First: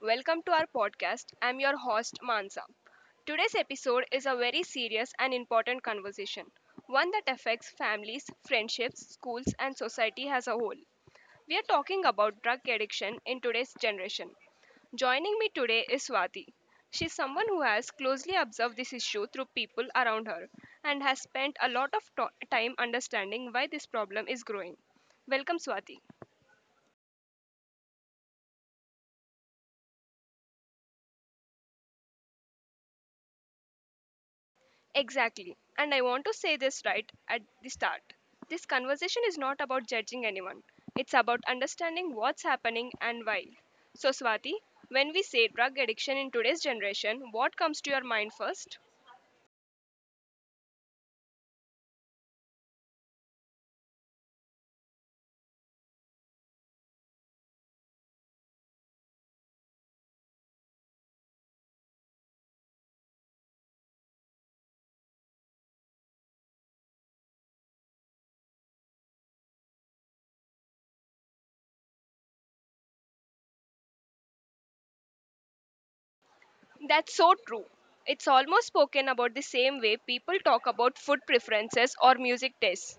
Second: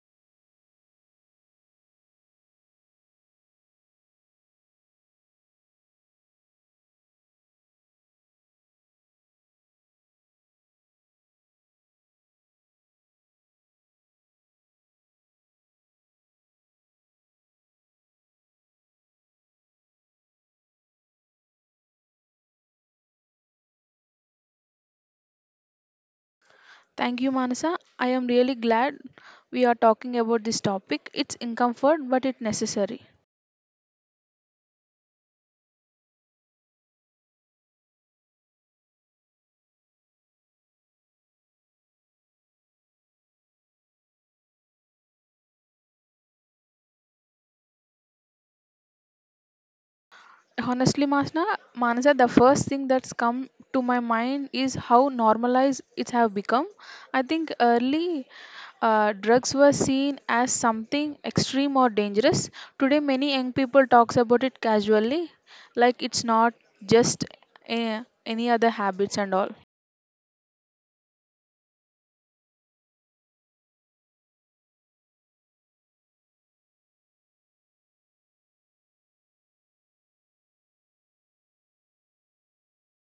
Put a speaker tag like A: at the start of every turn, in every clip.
A: Welcome to our podcast. I'm your host, Mansa. Today's episode is a very serious and important conversation, one that affects families, friendships, schools, and society as a whole. We are talking about drug addiction in today's generation. Joining me today is Swati. She's someone who has closely observed this issue through people around her and has spent a lot of time understanding why this problem is growing. Welcome, Swati.
B: Thank you, Manasa. I am really glad we are talking about this topic. It's uncomfort, but it's necessary.
A: Exactly. And I want to say this right at the start. This conversation is not about judging anyone, it's about understanding what's happening and why. So, Swati, when we say drug addiction in today's generation, what comes to your mind first?
B: Honestly, Manasa, the first thing that's come to my mind is how normalized it have become. I think early drugs were seen as something extreme or dangerous. Today, many young people talks about it casually, like it's not just a, any other habits and all.
A: That's so true. It's almost spoken about the same way people talk about food preferences or music tastes.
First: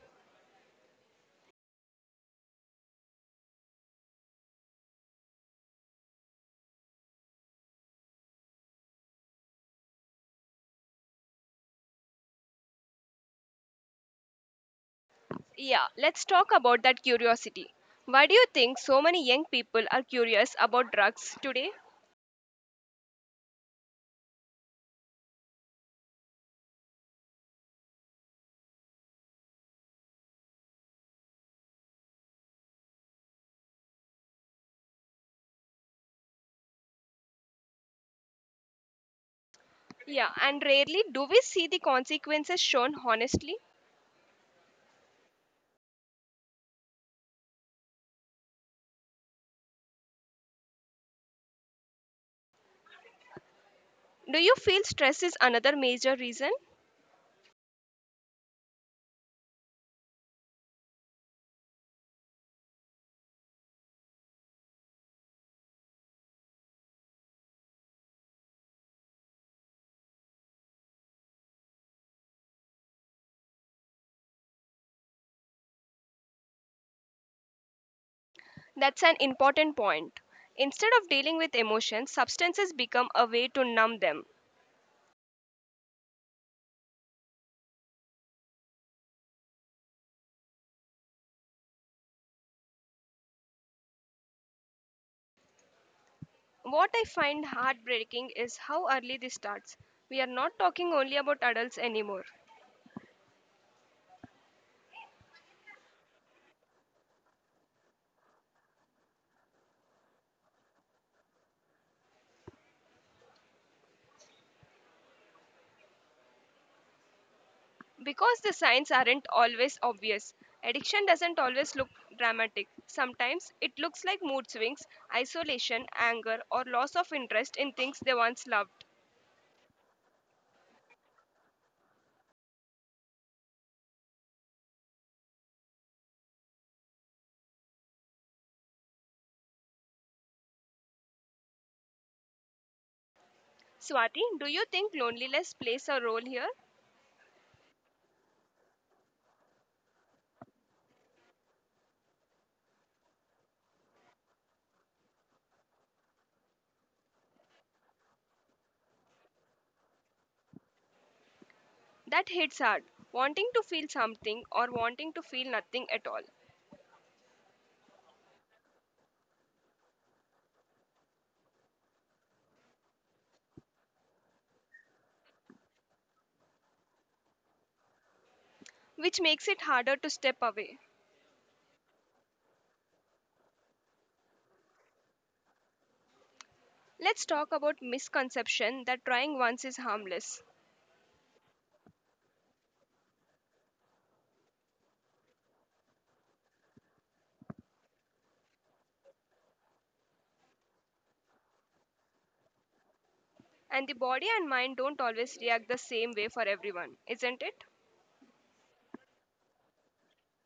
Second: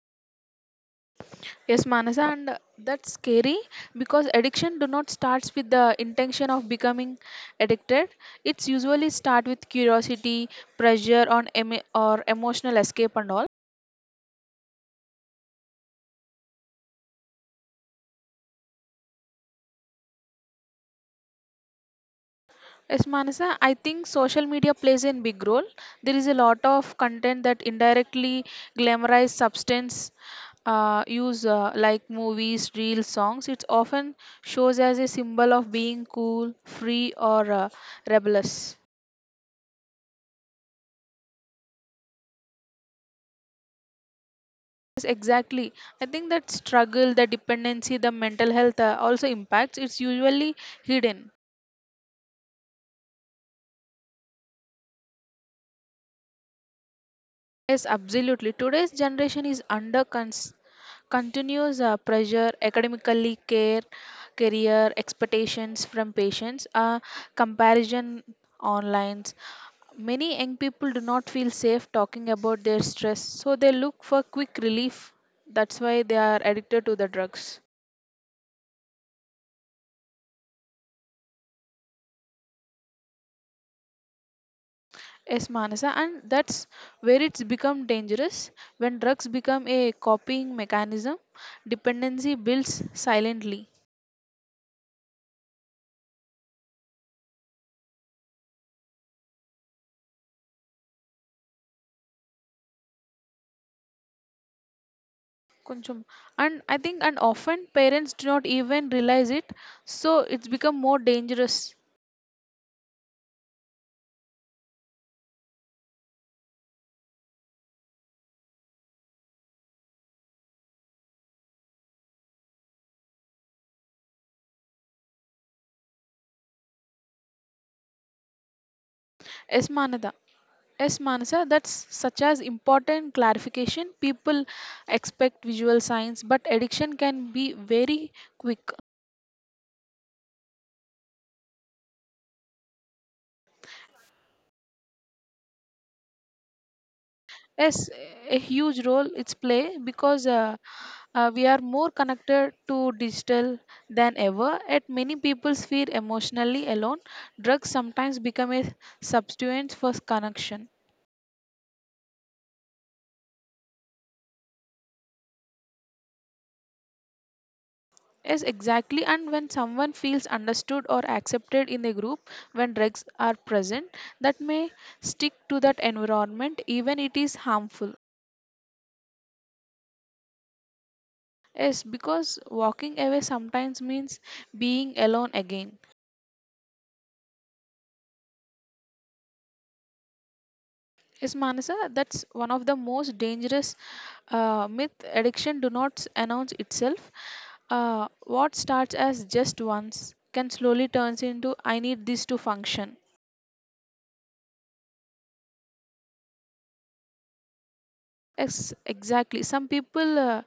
B: Yes, Manasa, and that's scary because addiction do not starts with the intention of becoming addicted. It's usually start with curiosity, pressure on em or emotional escape and all.
A: Yeah, let's talk about that curiosity. Why do you think so many young people are curious about drugs today?
B: Yes, Manasa, I think social media plays a big role. There is a lot of content that indirectly glamorize substance use like movies, reels, songs. It's often shows as a symbol of being cool, free, or rebellious.
A: Yeah, and rarely do we see the consequences shown honestly.
B: Yes, exactly. I think that struggle, the dependency, the mental health also impacts. It's usually hidden.
A: Do you feel stress is another major reason?
B: Yes, absolutely. Today's generation is under continuous pressure, academically, care, career expectations from patients, comparison online. Many young people do not feel safe talking about their stress, so they look for quick relief. That's why they are addicted to the drugs.
A: That's an important point. Instead of dealing with emotions, substances become a way to numb them.
B: Yes, Manasa, and that's where it's become dangerous. When drugs become a copying mechanism, dependency builds silently.
A: What I find heartbreaking is how early this starts. We are not talking only about adults anymore.
B: కొంచెం- And I think, and often parents do not even realize it, so it's become more dangerous.
A: Because the signs aren't always obvious, addiction doesn't always look dramatic. Sometimes it looks like mood swings, isolation, anger, or loss of interest in things they once loved.
B: Yes, Manada. Yes, Manasa, that's such as important clarification. People expect visual signs, but addiction can be very quick.
A: Swati, do you think loneliness plays a role here?
B: Yes, a huge role it's play because we are more connected to digital than ever, yet many people feel emotionally alone. Drugs sometimes become a substitute for connection.
A: That hits hard. Wanting to feel something or wanting to feel nothing at all,
B: Yes, exactly. And when someone feels understood or accepted in a group, when drugs are present, that may stick to that environment, even it is harmful.
A: which makes it harder to step away.
B: Yes, because walking away sometimes means being alone again.
A: Let's talk about misconception that trying once is harmless.
B: Yes, Manasa, that's one of the most dangerous myth. Addiction do not announce itself. What starts as just once can slowly turns into I need this to function.
A: And the body and mind don't always react the same way for everyone, isn't it?
B: Yes, exactly. Some people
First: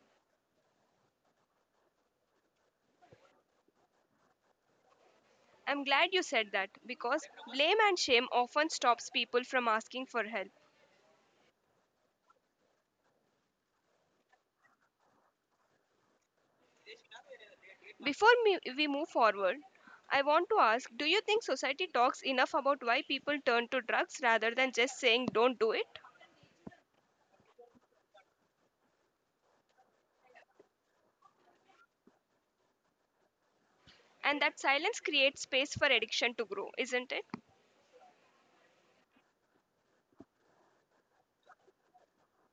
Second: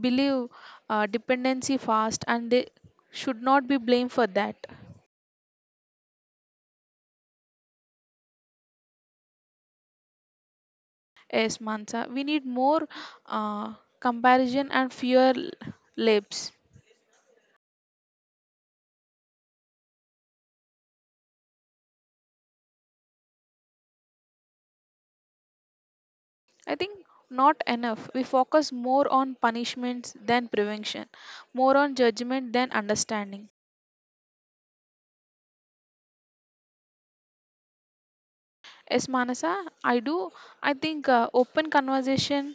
B: believe dependency fast and they should not be blamed for that.
A: I'm glad you said that because blame and shame often stops people from asking for help.
B: Yes, Mansa, we need more uh, comparison and fear labs.
A: Before me, we move forward, I want to ask do you think society talks enough about why people turn to drugs rather than just saying don't do it?
B: I think not enough. We focus more on punishments than prevention, more on judgment than understanding.
A: And that silence creates space for addiction to grow, isn't it?
B: Yes, Manasa, I do. I think open conversation,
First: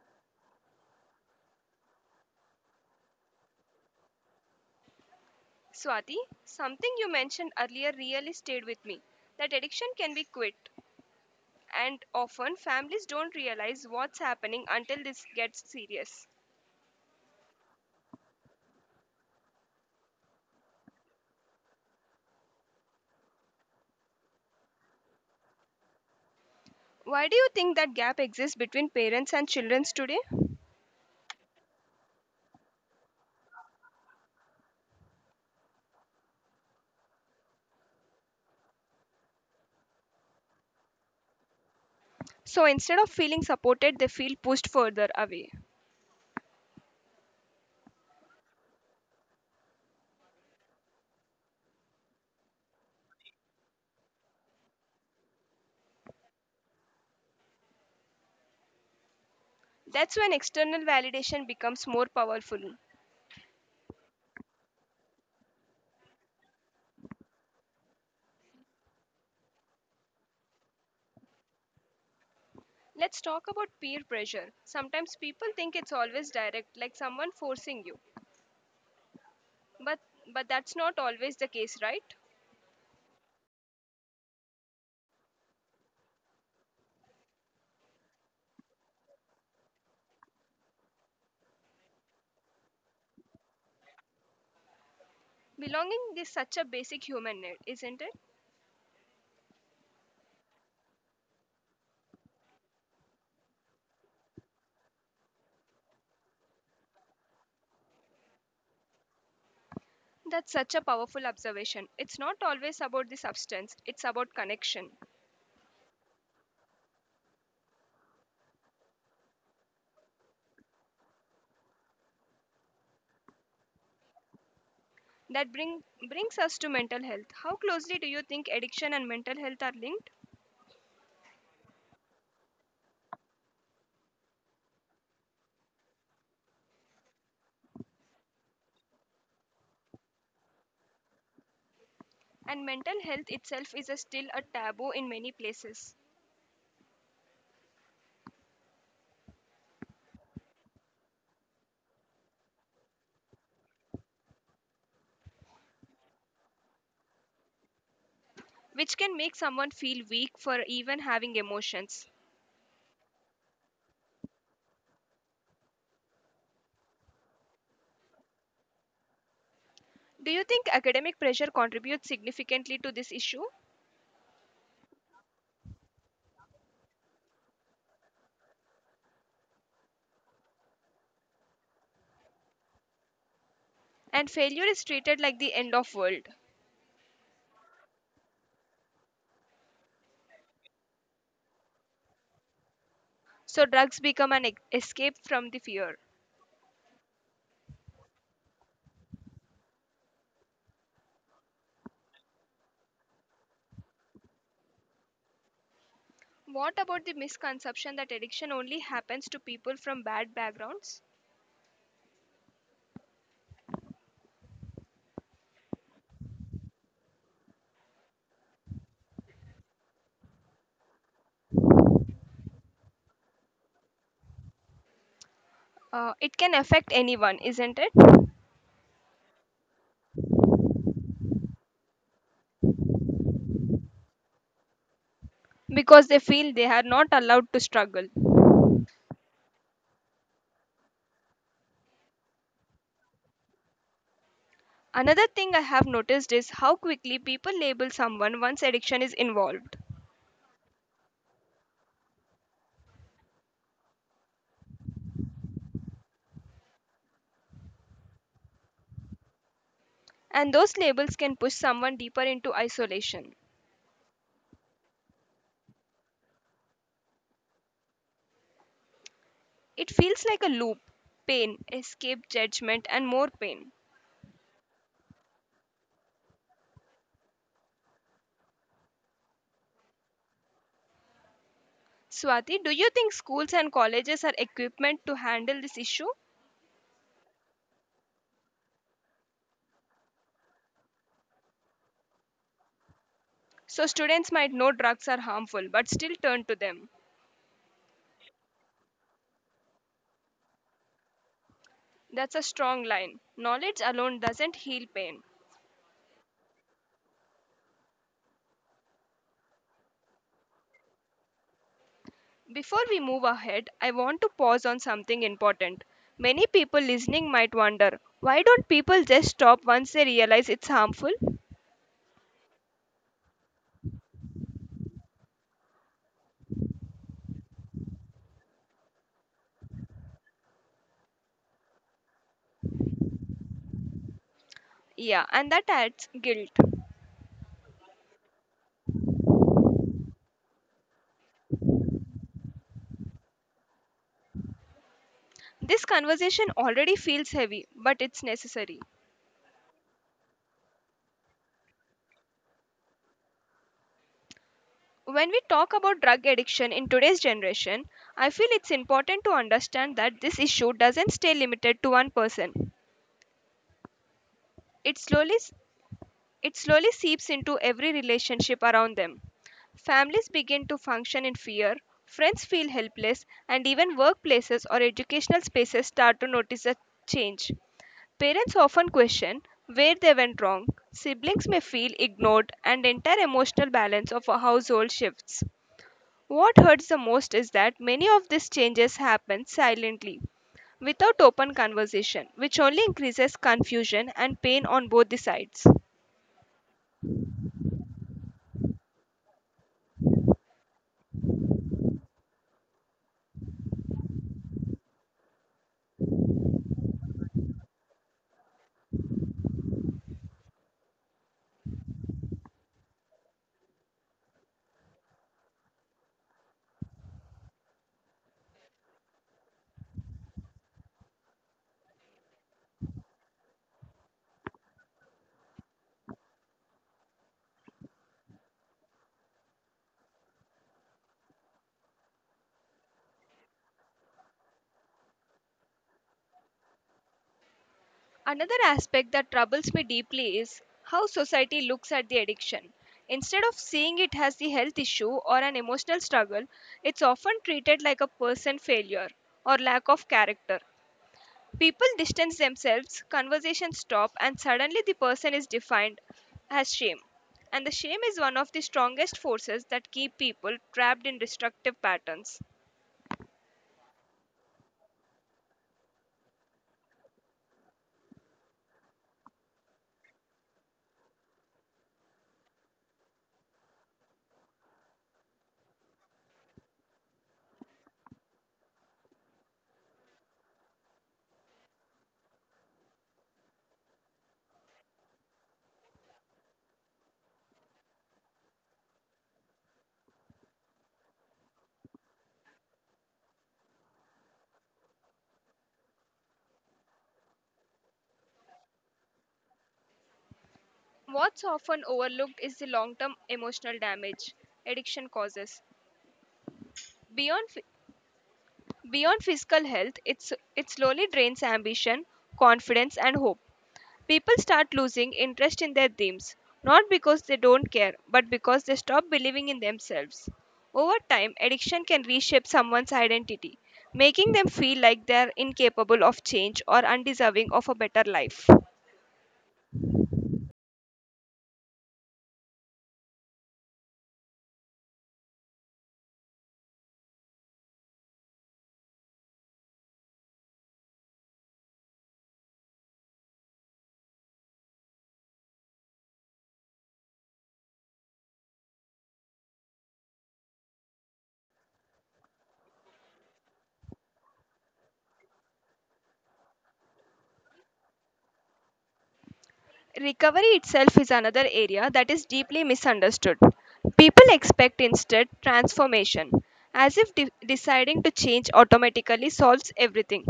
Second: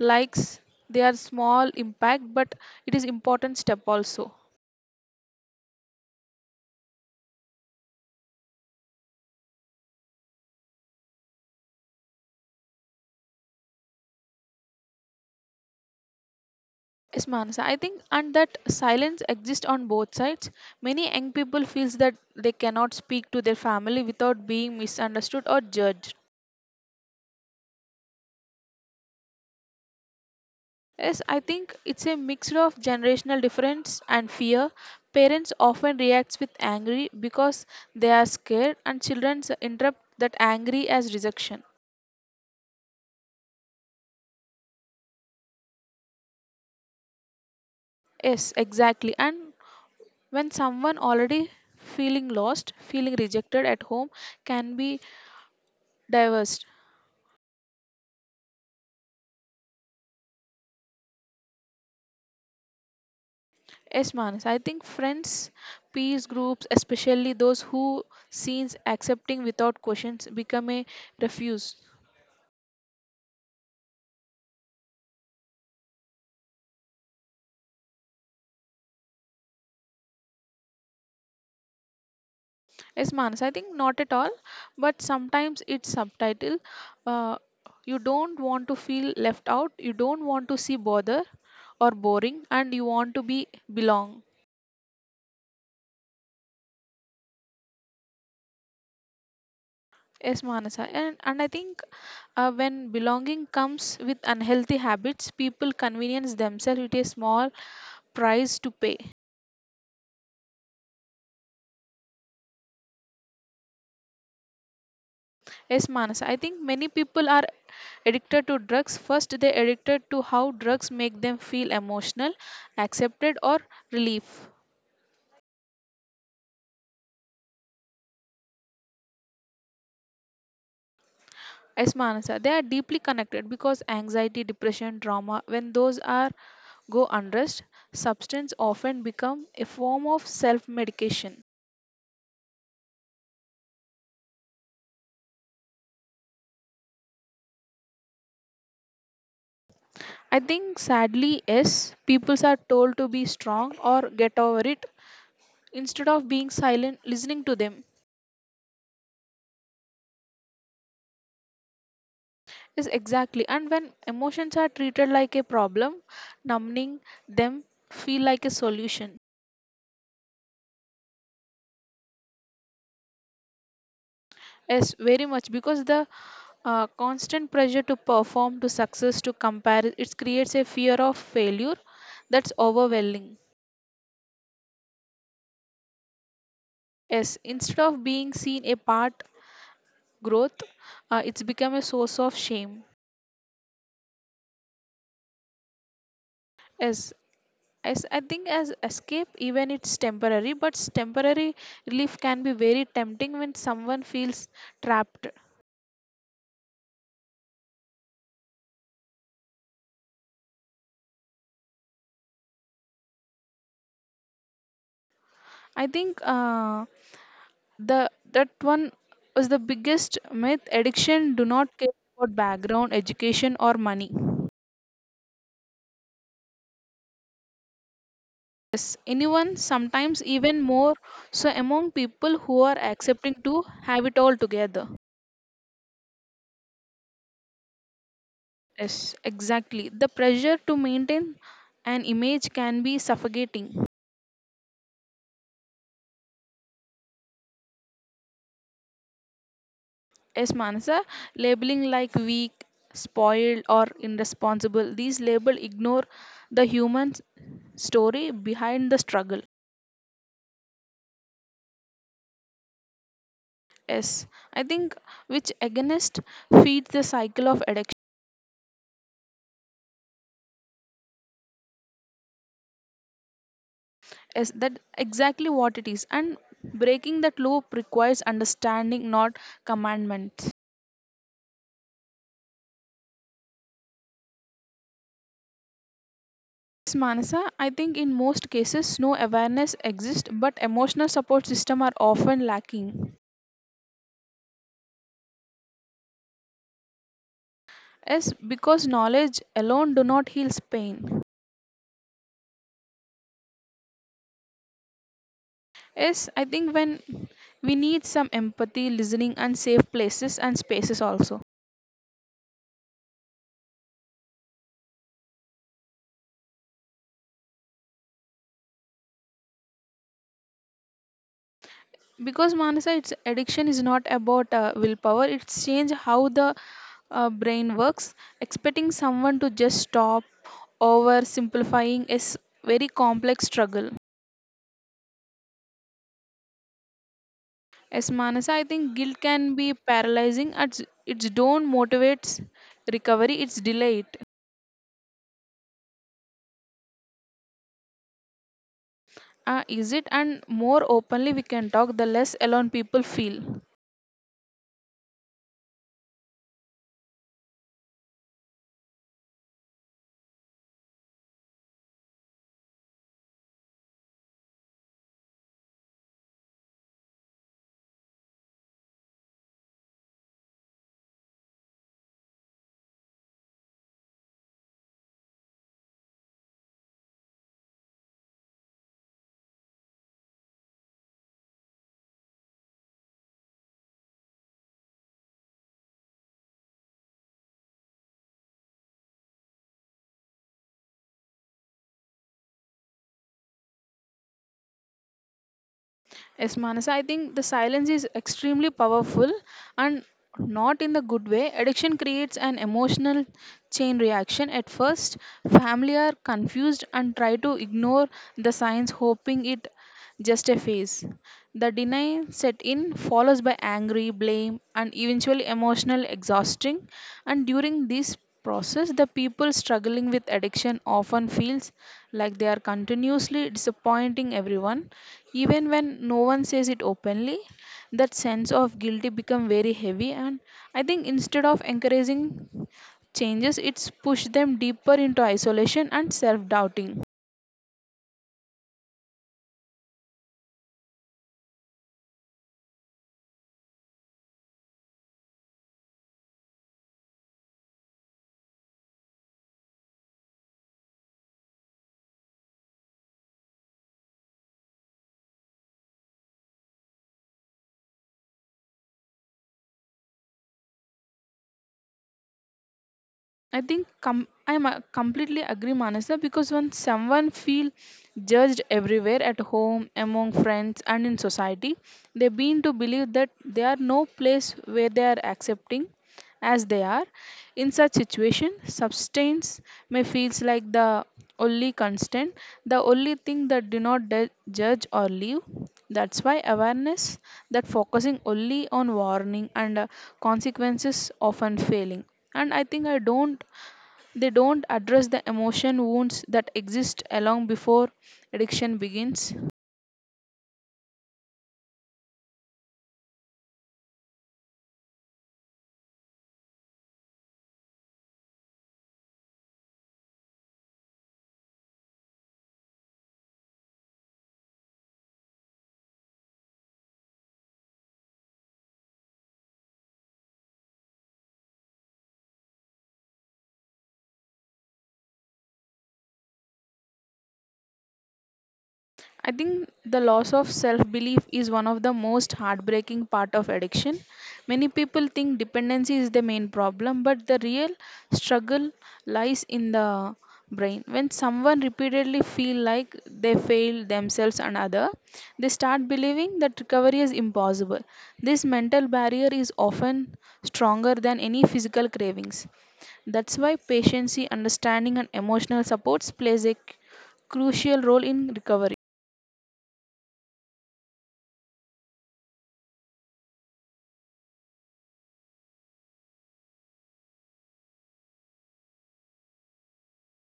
B: likes, they are small impact, but it is important step also.
A: Swati, something you mentioned earlier really stayed with me that addiction can be quit, and often families don't realize what's happening until this gets serious.
B: Yes, Manasa, I think and that silence exists on both sides. Many young people feels that they cannot speak to their family without being misunderstood or judged.
A: Why do you think that gap exists between parents and children today?
B: Yes, I think it's a mix of generational difference and fear. Parents often react with angry because they are scared, and children interpret that angry as rejection.
A: So instead of feeling supported, they feel pushed further away.
B: Yes, exactly. And when someone already feeling lost, feeling rejected at home can be diverse.
A: That's when external validation becomes more powerful.
B: Yes, Manas. I think friends, peace groups, especially those who seems accepting without questions, become a refuge.
A: Let's talk about peer pressure. Sometimes people think it's always direct, like someone forcing you. But but that's not always the case, right?
B: Yes, Manas, I think not at all, but sometimes it's subtitle. Uh, you don't want to feel left out, you don't want to see bother or boring, and you want to be belong.
A: Belonging is such a basic human need, isn't it?
B: Yes, Manasa, and I think when belonging comes with unhealthy habits, people convenience themselves with a small price to pay.
A: That's such a powerful observation. It's not always about the substance, it's about connection.
B: Yes, Manasa, I think many people are addicted to drugs. First, they addicted to how drugs make them feel emotional, accepted, or relief.
A: That brings us to mental health. How closely do you think addiction and mental health are linked?
B: Yes, Manasa, they are deeply connected because anxiety, depression, trauma, when those are go unrest, substance often become a form of self-medication.
A: And mental health itself is a still a taboo in many places.
B: I think sadly, yes, people are told to be strong or get over it instead of being silent, listening to them.
A: Which can make someone feel weak for even having emotions.
B: Yes, exactly. And when emotions are treated like a problem, numbing them feel like a solution.
A: Do you think academic pressure contributes significantly to this issue?
B: Yes, very much because the constant pressure to perform to success to compare it creates a fear of failure that's overwhelming.
A: And failure is treated like the end of world.
B: Yes, instead of being seen a part growth it's become a source of shame.
A: So drugs become an escape from the fear.
B: Yes, as I think as escape even it's temporary but temporary relief can be very tempting when someone feels trapped.
A: What about the misconception that addiction only happens to people from bad backgrounds?
B: I think the that one was the biggest myth. Addiction do not care about background education or money.
A: It can affect anyone, isn't it?
B: Yes, anyone, sometimes even more so among people who are accepting to have it all together.
A: Because they feel they are not allowed to struggle.
B: Yes, exactly. The pressure to maintain an image can be suffocating.
A: Another thing I have noticed is how quickly people label someone once addiction is involved.
B: Yes, Manasa, labeling like weak, spoiled, or irresponsible, these labels ignore the human story behind the struggle.
A: And those labels can push someone deeper into isolation.
B: Yes, I think which against feeds the cycle of addiction.
A: It feels like a loop pain, escape, judgment, and more pain.
B: Yes, that exactly what it is. And breaking that loop requires understanding, not commandment.
A: Swati, do you think schools and colleges are equipped to handle this issue?
B: Yes, Manasa, I think in most cases no awareness exists, but emotional support system are often lacking.
A: So, students might know drugs are harmful but still turn to them.
B: Yes, because knowledge alone do not heals pain.
A: That's a strong line. Knowledge alone doesn't heal pain.
B: Yes, I think when we need some empathy, listening, and safe places and spaces also.
A: Before we move ahead, I want to pause on something important. Many people listening might wonder why don't people just stop once they realize it's harmful?
B: Because Manasa, its addiction is not about willpower. It's change how the brain works. Expecting someone to just stop oversimplifying is very complex struggle.
A: Yeah, and that adds guilt.
B: As Manasa, I think guilt can be paralyzing. At its don't motivates recovery; it's delay it.
A: This conversation already feels heavy, but it's necessary.
B: Is it? And more openly we can talk, the less alone people feel.
A: When we talk about drug addiction in today's generation, I feel it's important to understand that this issue doesn't stay limited to one person. It slowly it slowly seeps into every relationship around them. Families begin to function in fear, friends feel helpless, and even workplaces or educational spaces start to notice a change. Parents often question where they went wrong. Siblings may feel ignored, and the entire emotional balance of a household shifts. What hurts the most is that many of these changes happen silently, without open conversation, which only increases confusion and pain on both the sides.
B: Yes, Manas, I think the silence is extremely powerful and not in the good way. Addiction creates an emotional chain reaction. At first, family are confused and try to ignore the signs, hoping it just a phase. The denial set in, follows by angry, blame, and eventually emotional exhausting. And during this process, the people struggling with addiction often feels like they are continuously disappointing everyone even when no one says it openly, that sense of guilty become very heavy, and I think instead of encouraging changes it's pushed them deeper into isolation and self doubting.
A: Another aspect that troubles me deeply is how society looks at the addiction. Instead of seeing it as the health issue or an emotional struggle, it's often treated like a person failure or lack of character. People distance themselves, conversations stop, and suddenly the person is defined as shame. And the shame is one of the strongest forces that keep people trapped in destructive patterns.
B: I think I am completely agree Manasa because when someone feel judged everywhere at home among friends and in society, they begin to believe that they are no place where they are accepting as they are. In such situation, substance may feels like the only constant, the only thing that do not judge or leave. That's why awareness that focusing only on warning and consequences often failing. And I think I don't they don't address the emotion wounds that exist along before addiction begins.
A: What's often overlooked is the long term emotional damage addiction causes. Beyond, phy- beyond physical health, it's, it slowly drains ambition, confidence, and hope. People start losing interest in their dreams, not because they don't care, but because they stop believing in themselves. Over time, addiction can reshape someone's identity, making them feel like they are incapable of change or undeserving of a better life.
B: I think the loss of self belief is one of the most heartbreaking part of addiction. Many people think dependency is the main problem, but the real struggle lies in the brain. When someone repeatedly feel like they fail themselves and other, they start believing that recovery is impossible. This mental barrier is often stronger than any physical cravings. That's why patience, understanding, and emotional supports plays a crucial role in recovery.
A: Recovery itself is another area that is deeply misunderstood. People expect instead transformation, as if deciding to change automatically solves everything.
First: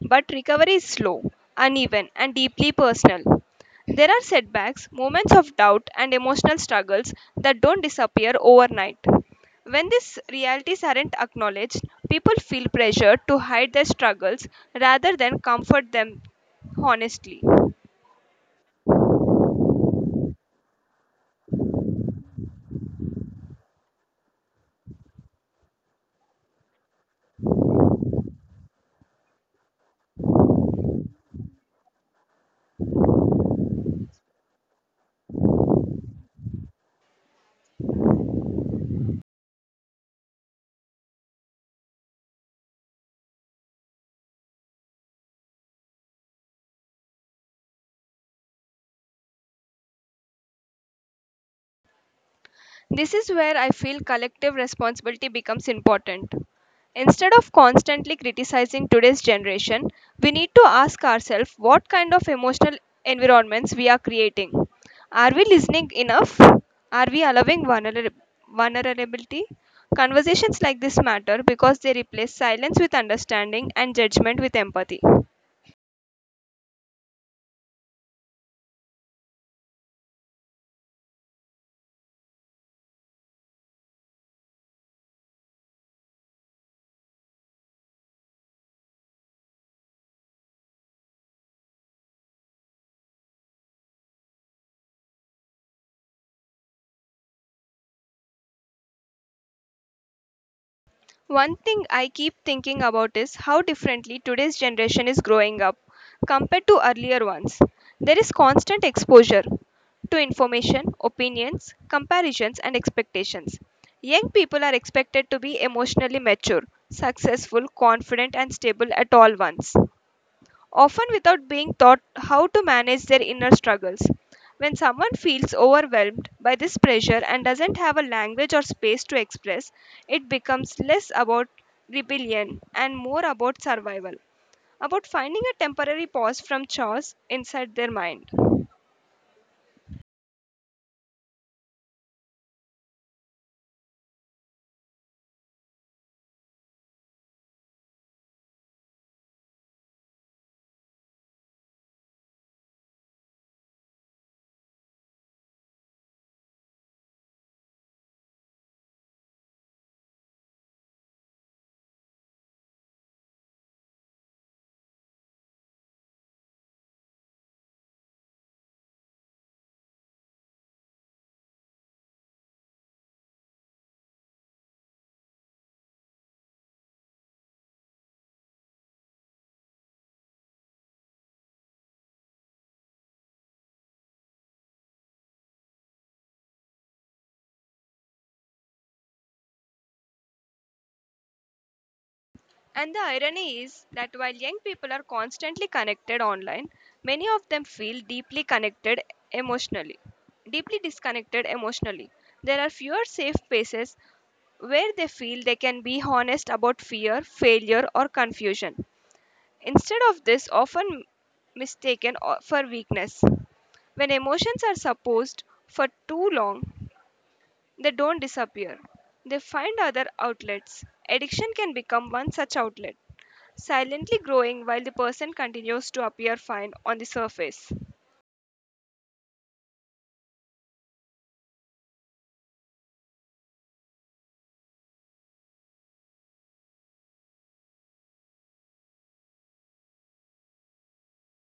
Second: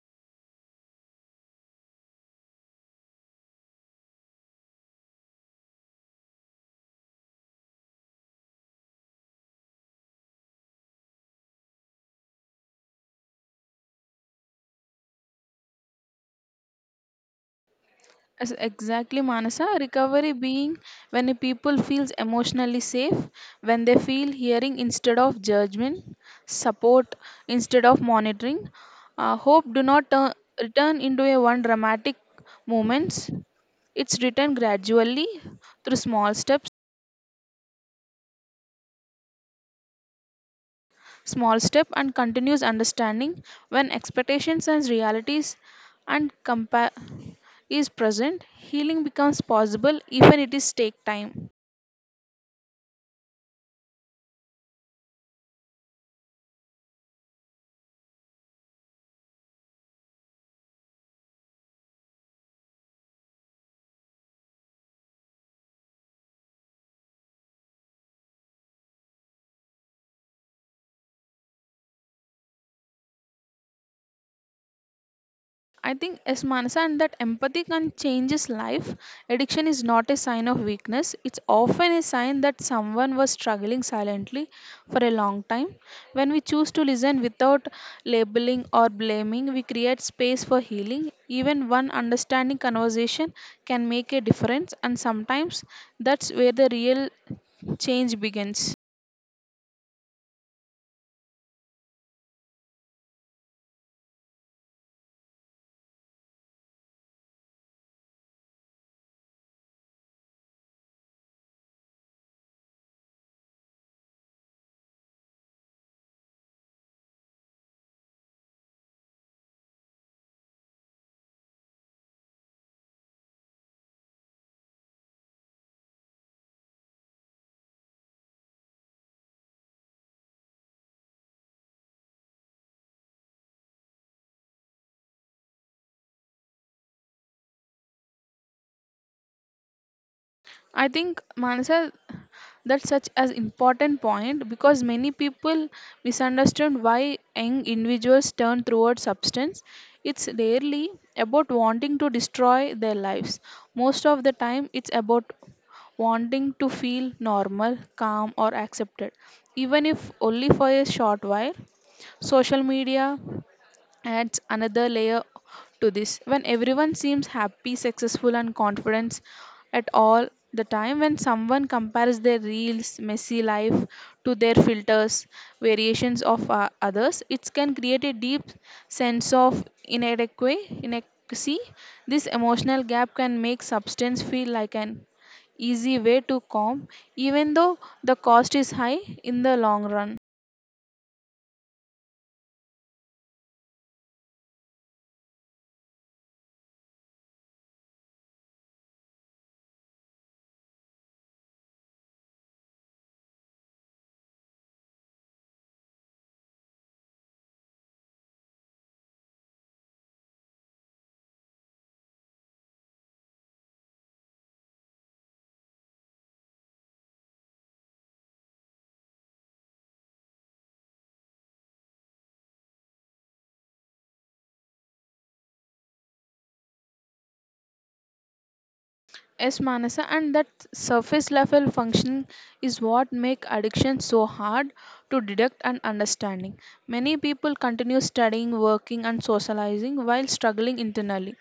A: But recovery is slow, uneven, and deeply personal. There are setbacks, moments of doubt, and emotional struggles that don't disappear overnight. When these realities aren't acknowledged, people feel pressured to hide their struggles rather than comfort them honestly.
B: As exactly, Manasa. Recovery being when a people feels emotionally safe, when they feel hearing instead of judgment, support instead of monitoring. Hope do not return into a one dramatic moments. It's returned gradually through small steps, small step and continuous understanding. When expectations and realities and is present, healing becomes possible even it is take time.
A: This is where I feel collective responsibility becomes important. Instead of constantly criticizing today's generation, we need to ask ourselves what kind of emotional environments we are creating. Are we listening enough? Are we allowing vulnerability? Conversations like this matter because they replace silence with understanding and judgment with empathy.
B: I think as Manasa and that empathy can change his life. Addiction is not a sign of weakness. It's often a sign that someone was struggling silently for a long time. When we choose to listen without labeling or blaming, we create space for healing. Even one understanding conversation can make a difference and sometimes that's where the real change begins.
A: One thing I keep thinking about is how differently today's generation is growing up compared to earlier ones. There is constant exposure to information, opinions, comparisons, and expectations. Young people are expected to be emotionally mature, successful, confident, and stable at all once often without being taught how to manage their inner struggles. When someone feels overwhelmed by this pressure and doesn't have a language or space to express, it becomes less about rebellion and more about survival, about finding a temporary pause from chores inside their mind.
B: I think Manasa that's such an important point because many people misunderstand why young individuals turn toward substance. It's rarely about wanting to destroy their lives. Most of the time, it's about wanting to feel normal, calm, or accepted, even if only for a short while. Social media, adds another layer to this. When everyone seems happy, successful, and confident at all the time, when someone compares their reels, messy life to their filters, variations of others, it can create a deep sense of inadequacy. This emotional gap can make substance feel like an easy way to calm, even though the cost is high in the long run.
A: And the irony is that while young people are constantly connected online, many of them feel deeply connected emotionally, deeply disconnected emotionally. There are fewer safe spaces where they feel they can be honest about fear, failure, or confusion. Instead of this, often mistaken for weakness. When emotions are suppressed for too long, they don't disappear, they find other outlets. Addiction can become one such outlet, silently growing while the person continues to appear fine on the surface.
B: Yes, Manasa, and that surface level function is what make addiction so hard to detect and understanding. Many people continue studying, working, and socializing while struggling internally.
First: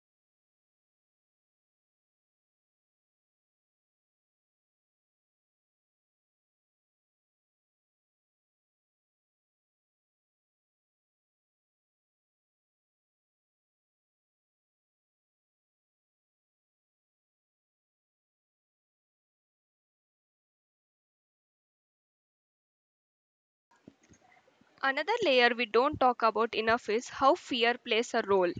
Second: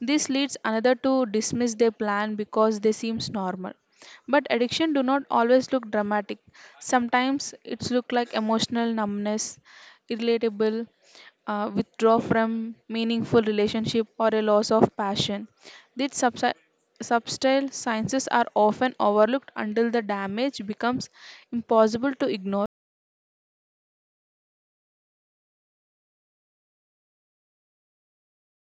B: This leads another to dismiss their plan because they seems normal. But addiction do not always look dramatic. Sometimes it's look like emotional numbness, irritable, withdraw from meaningful relationship or a loss of passion. These subtle sciences are often overlooked until the damage becomes impossible to ignore.
A: Another layer we don't talk about enough is how fear plays a role.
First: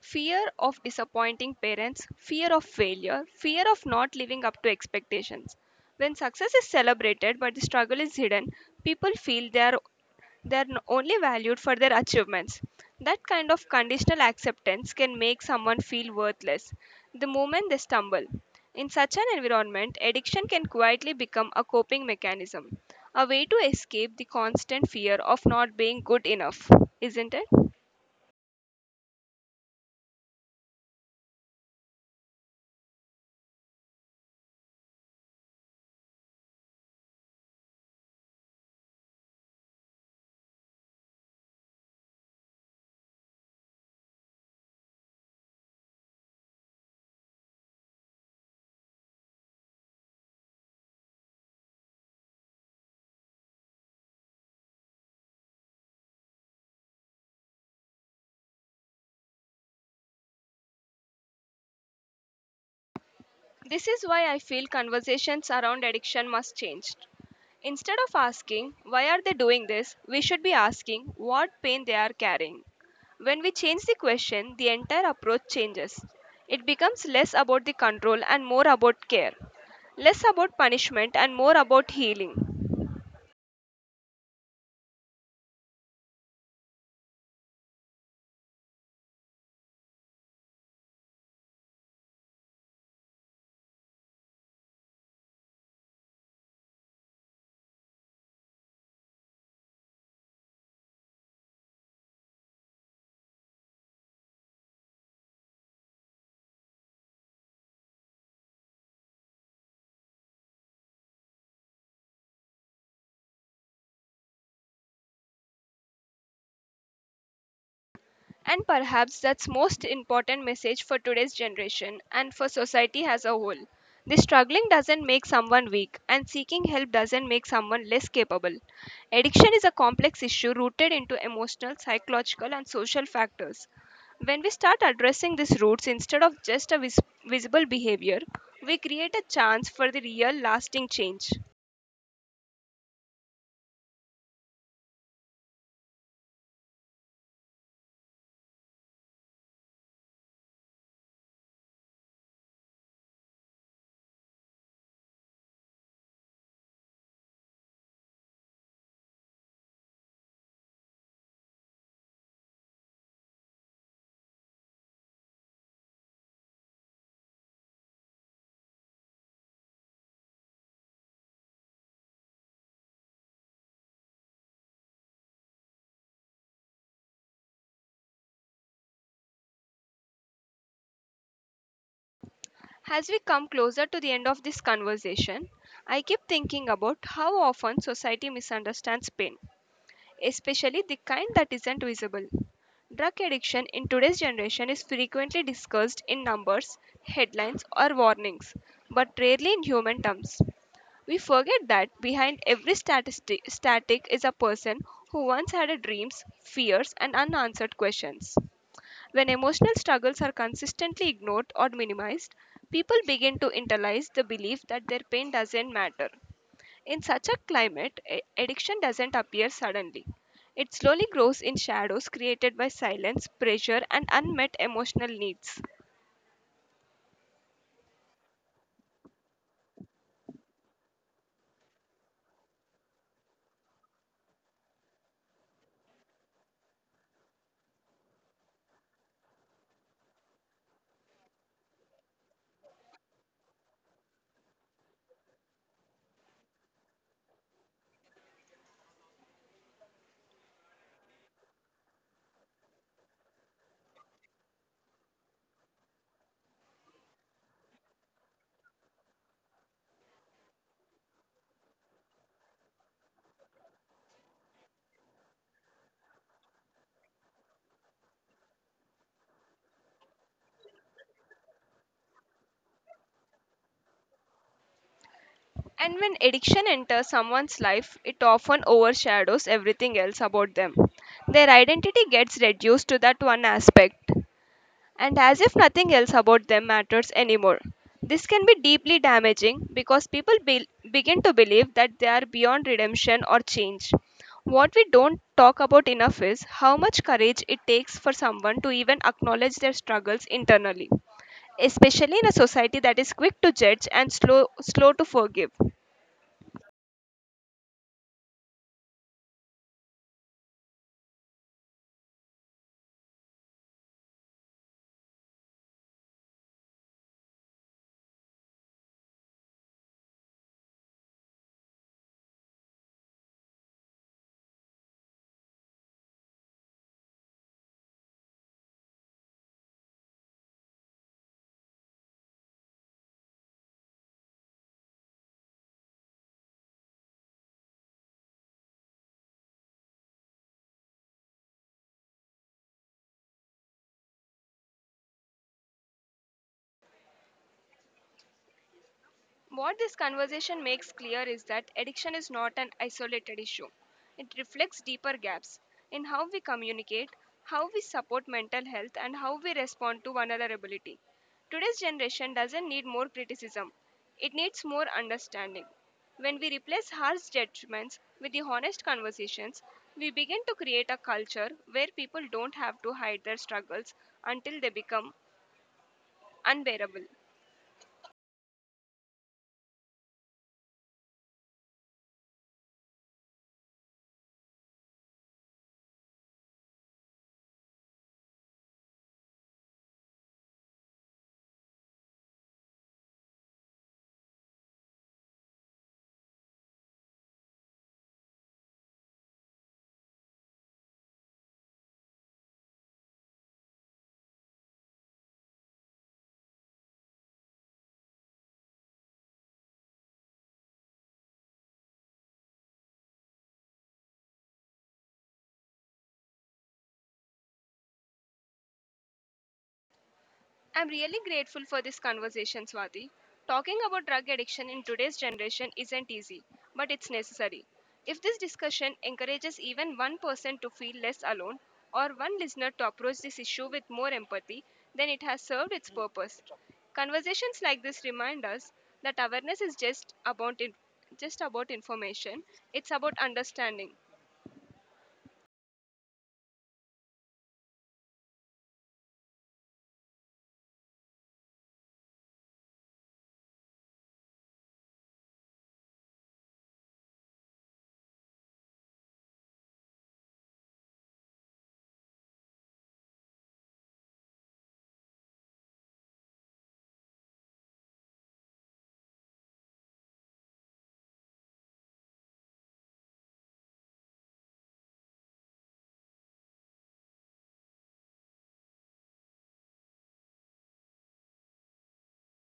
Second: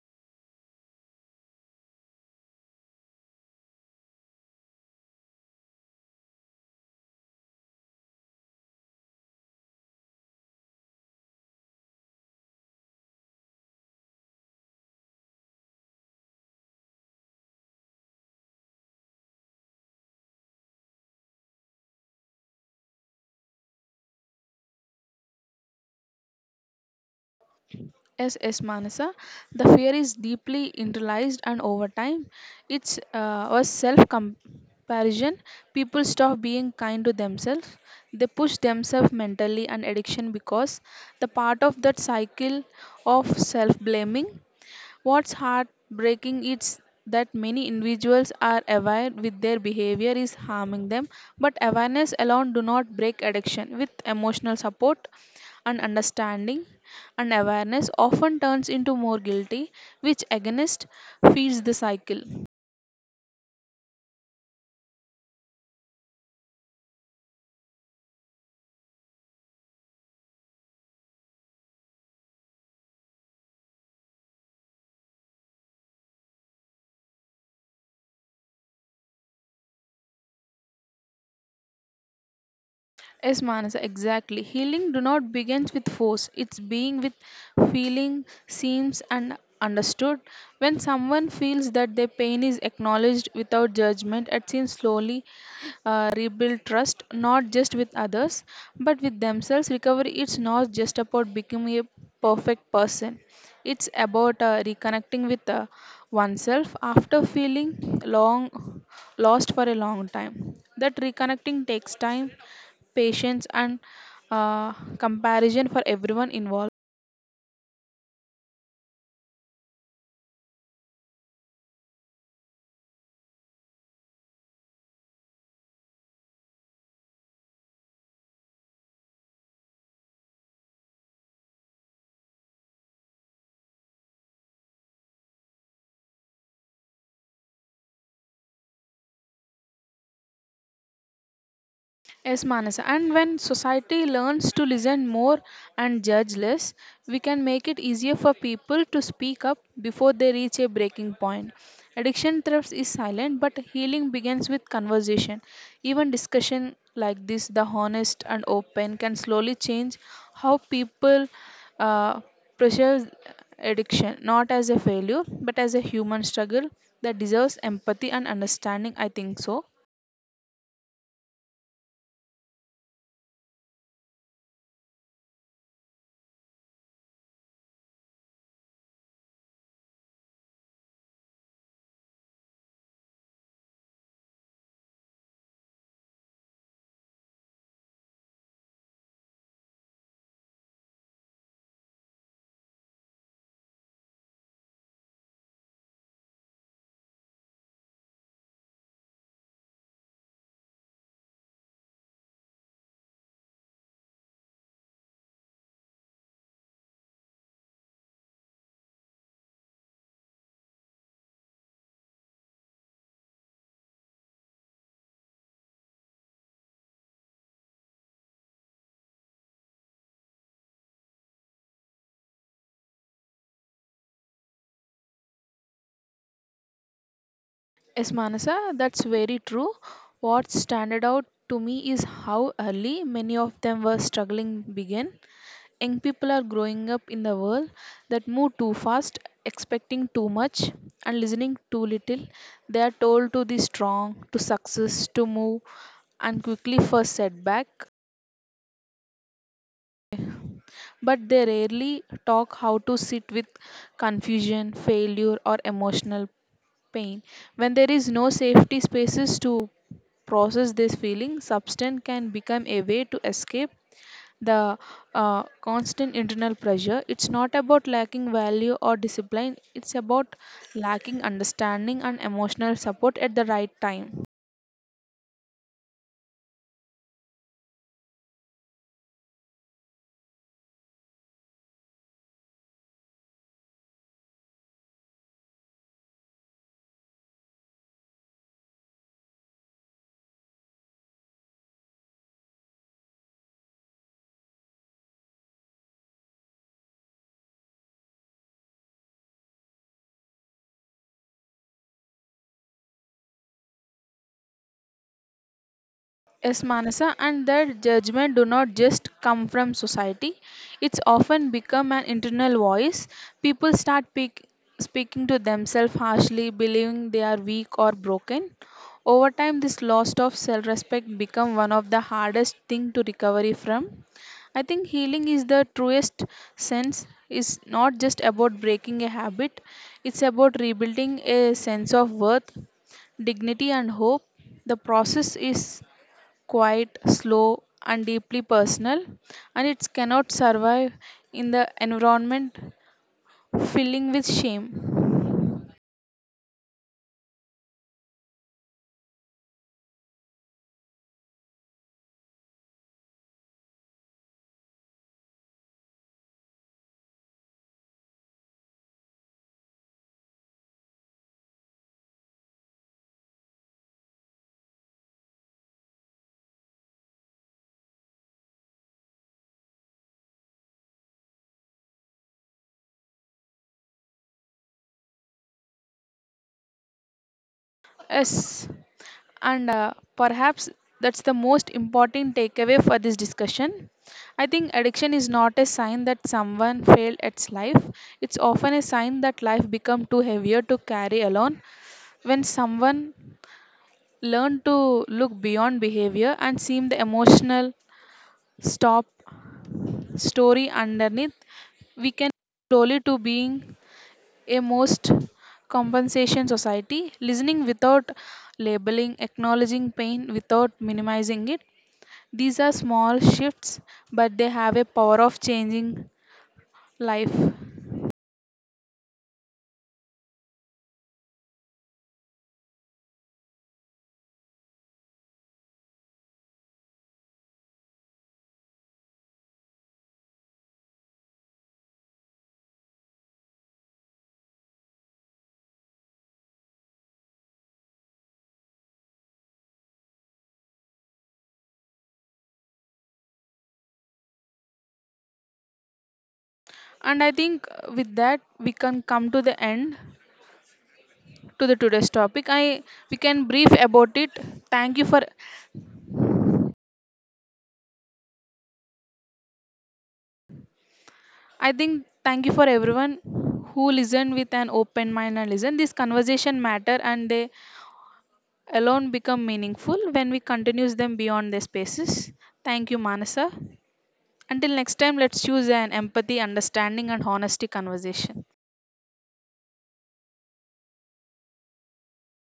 A: Fear of disappointing parents, fear of failure, fear of not living up to expectations. When success is celebrated but the struggle is hidden, people feel they are they're only valued for their achievements. That kind of conditional acceptance can make someone feel worthless the moment they stumble. In such an environment, addiction can quietly become a coping mechanism, a way to escape the constant fear of not being good enough, isn't it?
B: Yes, yes, Manasa. The fear is deeply internalized, and over time, it's a self comparison. People stop being kind to themselves. They push themselves mentally and addiction because the part of that cycle of self blaming. What's heartbreaking is that many individuals are aware with their behavior is harming them, but awareness alone do not break addiction. With emotional support and understanding and awareness often turns into more guilty, which against feeds the cycle.
A: This is why I feel conversations around addiction must change. Instead of asking, why are they doing this, we should be asking what pain they are carrying. When we change the question, the entire approach changes. It becomes less about the control and more about care, less about punishment and more about healing.
B: Yes, Manasa, exactly. Healing do not begins with force. It's being with feeling, seems and understood. When someone feels that their pain is acknowledged without judgment, it seems slowly rebuild trust not just with others but with themselves. Recovery it's not just about becoming a perfect person. It's about reconnecting with oneself after feeling long lost for a long time. That reconnecting takes time, patience, and comparison for everyone involved.
A: And perhaps that's most important message for today's generation and for society as a whole. The struggling doesn't make someone weak and seeking help doesn't make someone less capable. Addiction is a complex issue rooted into emotional, psychological and social factors. When we start addressing these roots instead of just a visible behavior, we create a chance for the real lasting change.
B: Yes, Manasa. And when society learns to listen more and judge less, we can make it easier for people to speak up before they reach a breaking point. Addiction thrives is silent, but healing begins with conversation. Even discussion like this, the honest and open, can slowly change how people uh, pressure addiction, not as a failure, but as a human struggle that deserves empathy and understanding. I think so.
A: As we come closer to the end of this conversation, I keep thinking about how often society misunderstands pain, especially the kind that isn't visible. Drug addiction in today's generation is frequently discussed in numbers, headlines, or warnings, but rarely in human terms. We forget that behind every statistic, static is a person who once had a dreams, fears, and unanswered questions. When emotional struggles are consistently ignored or minimized, people begin to internalize the belief that their pain doesn't matter. In such a climate, addiction doesn't appear suddenly. It slowly grows in shadows created by silence, pressure, and unmet emotional needs.
B: Yes, Manasa, that's very true. What standard out to me is how early many of them were struggling began. Young people are growing up in the world that move too fast, expecting too much and listening too little. They are told to be strong, to success, to move and quickly for setback, but they rarely talk how to sit with confusion, failure or emotional pain when there is no safety spaces to process this feeling, substance can become a way to escape the constant internal pressure. It's not about lacking value or discipline, it's about lacking understanding and emotional support at the right time.
A: And when addiction enters someone's life, it often overshadows everything else about them. Their identity gets reduced to that one aspect, and as if nothing else about them matters anymore. This can be deeply damaging because people begin to believe that they are beyond redemption or change. What we don't talk about enough is how much courage it takes for someone to even acknowledge their struggles internally, especially in a society that is quick to judge and slow to forgive.
B: Yes, Manasa, and that judgment do not just come from society. It's often become an internal voice. People start speaking to themselves harshly, believing they are weak or broken. Over time, this loss of self-respect become one of the hardest thing to recovery from. I think healing is the truest sense is not just about breaking a habit. It's about rebuilding a sense of worth, dignity, and hope. The process is quite slow, and deeply personal, and it cannot survive in the environment filling with shame.
A: What this conversation makes clear is that addiction is not an isolated issue. It reflects deeper gaps in how we communicate, how we support mental health, and how we respond to vulnerability. Today's generation doesn't need more criticism, it needs more understanding. When we replace harsh judgments with the honest conversations, we begin to create a culture where people don't have to hide their struggles until they become unbearable.
B: Yes, and perhaps that's the most important takeaway for this discussion. I think addiction is not a sign that someone failed at life, it's often a sign that life become too heavier to carry alone when someone learn to look beyond behavior and seem the emotional stop story underneath, we can slowly to being a most compensation society listening without labeling acknowledging pain without minimizing it, these are small shifts but they have a power of changing life.
A: I'm really grateful for this conversation, Swati. Talking about drug addiction in today's generation isn't easy, but it's necessary. If this discussion encourages even one person to feel less alone or one listener to approach this issue with more empathy, then it has served its purpose. Conversations like this remind us that awareness is just about information, it's about understanding.
B: And I think with that we can come to the end to the today's topic. I We can brief about it. Thank you for I think thank you for everyone who listened with an open mind and listen this conversation matter and they alone become meaningful when we continues them beyond their spaces. Thank you, Manasa. Until next time, let's choose an empathy, understanding, and honesty conversation.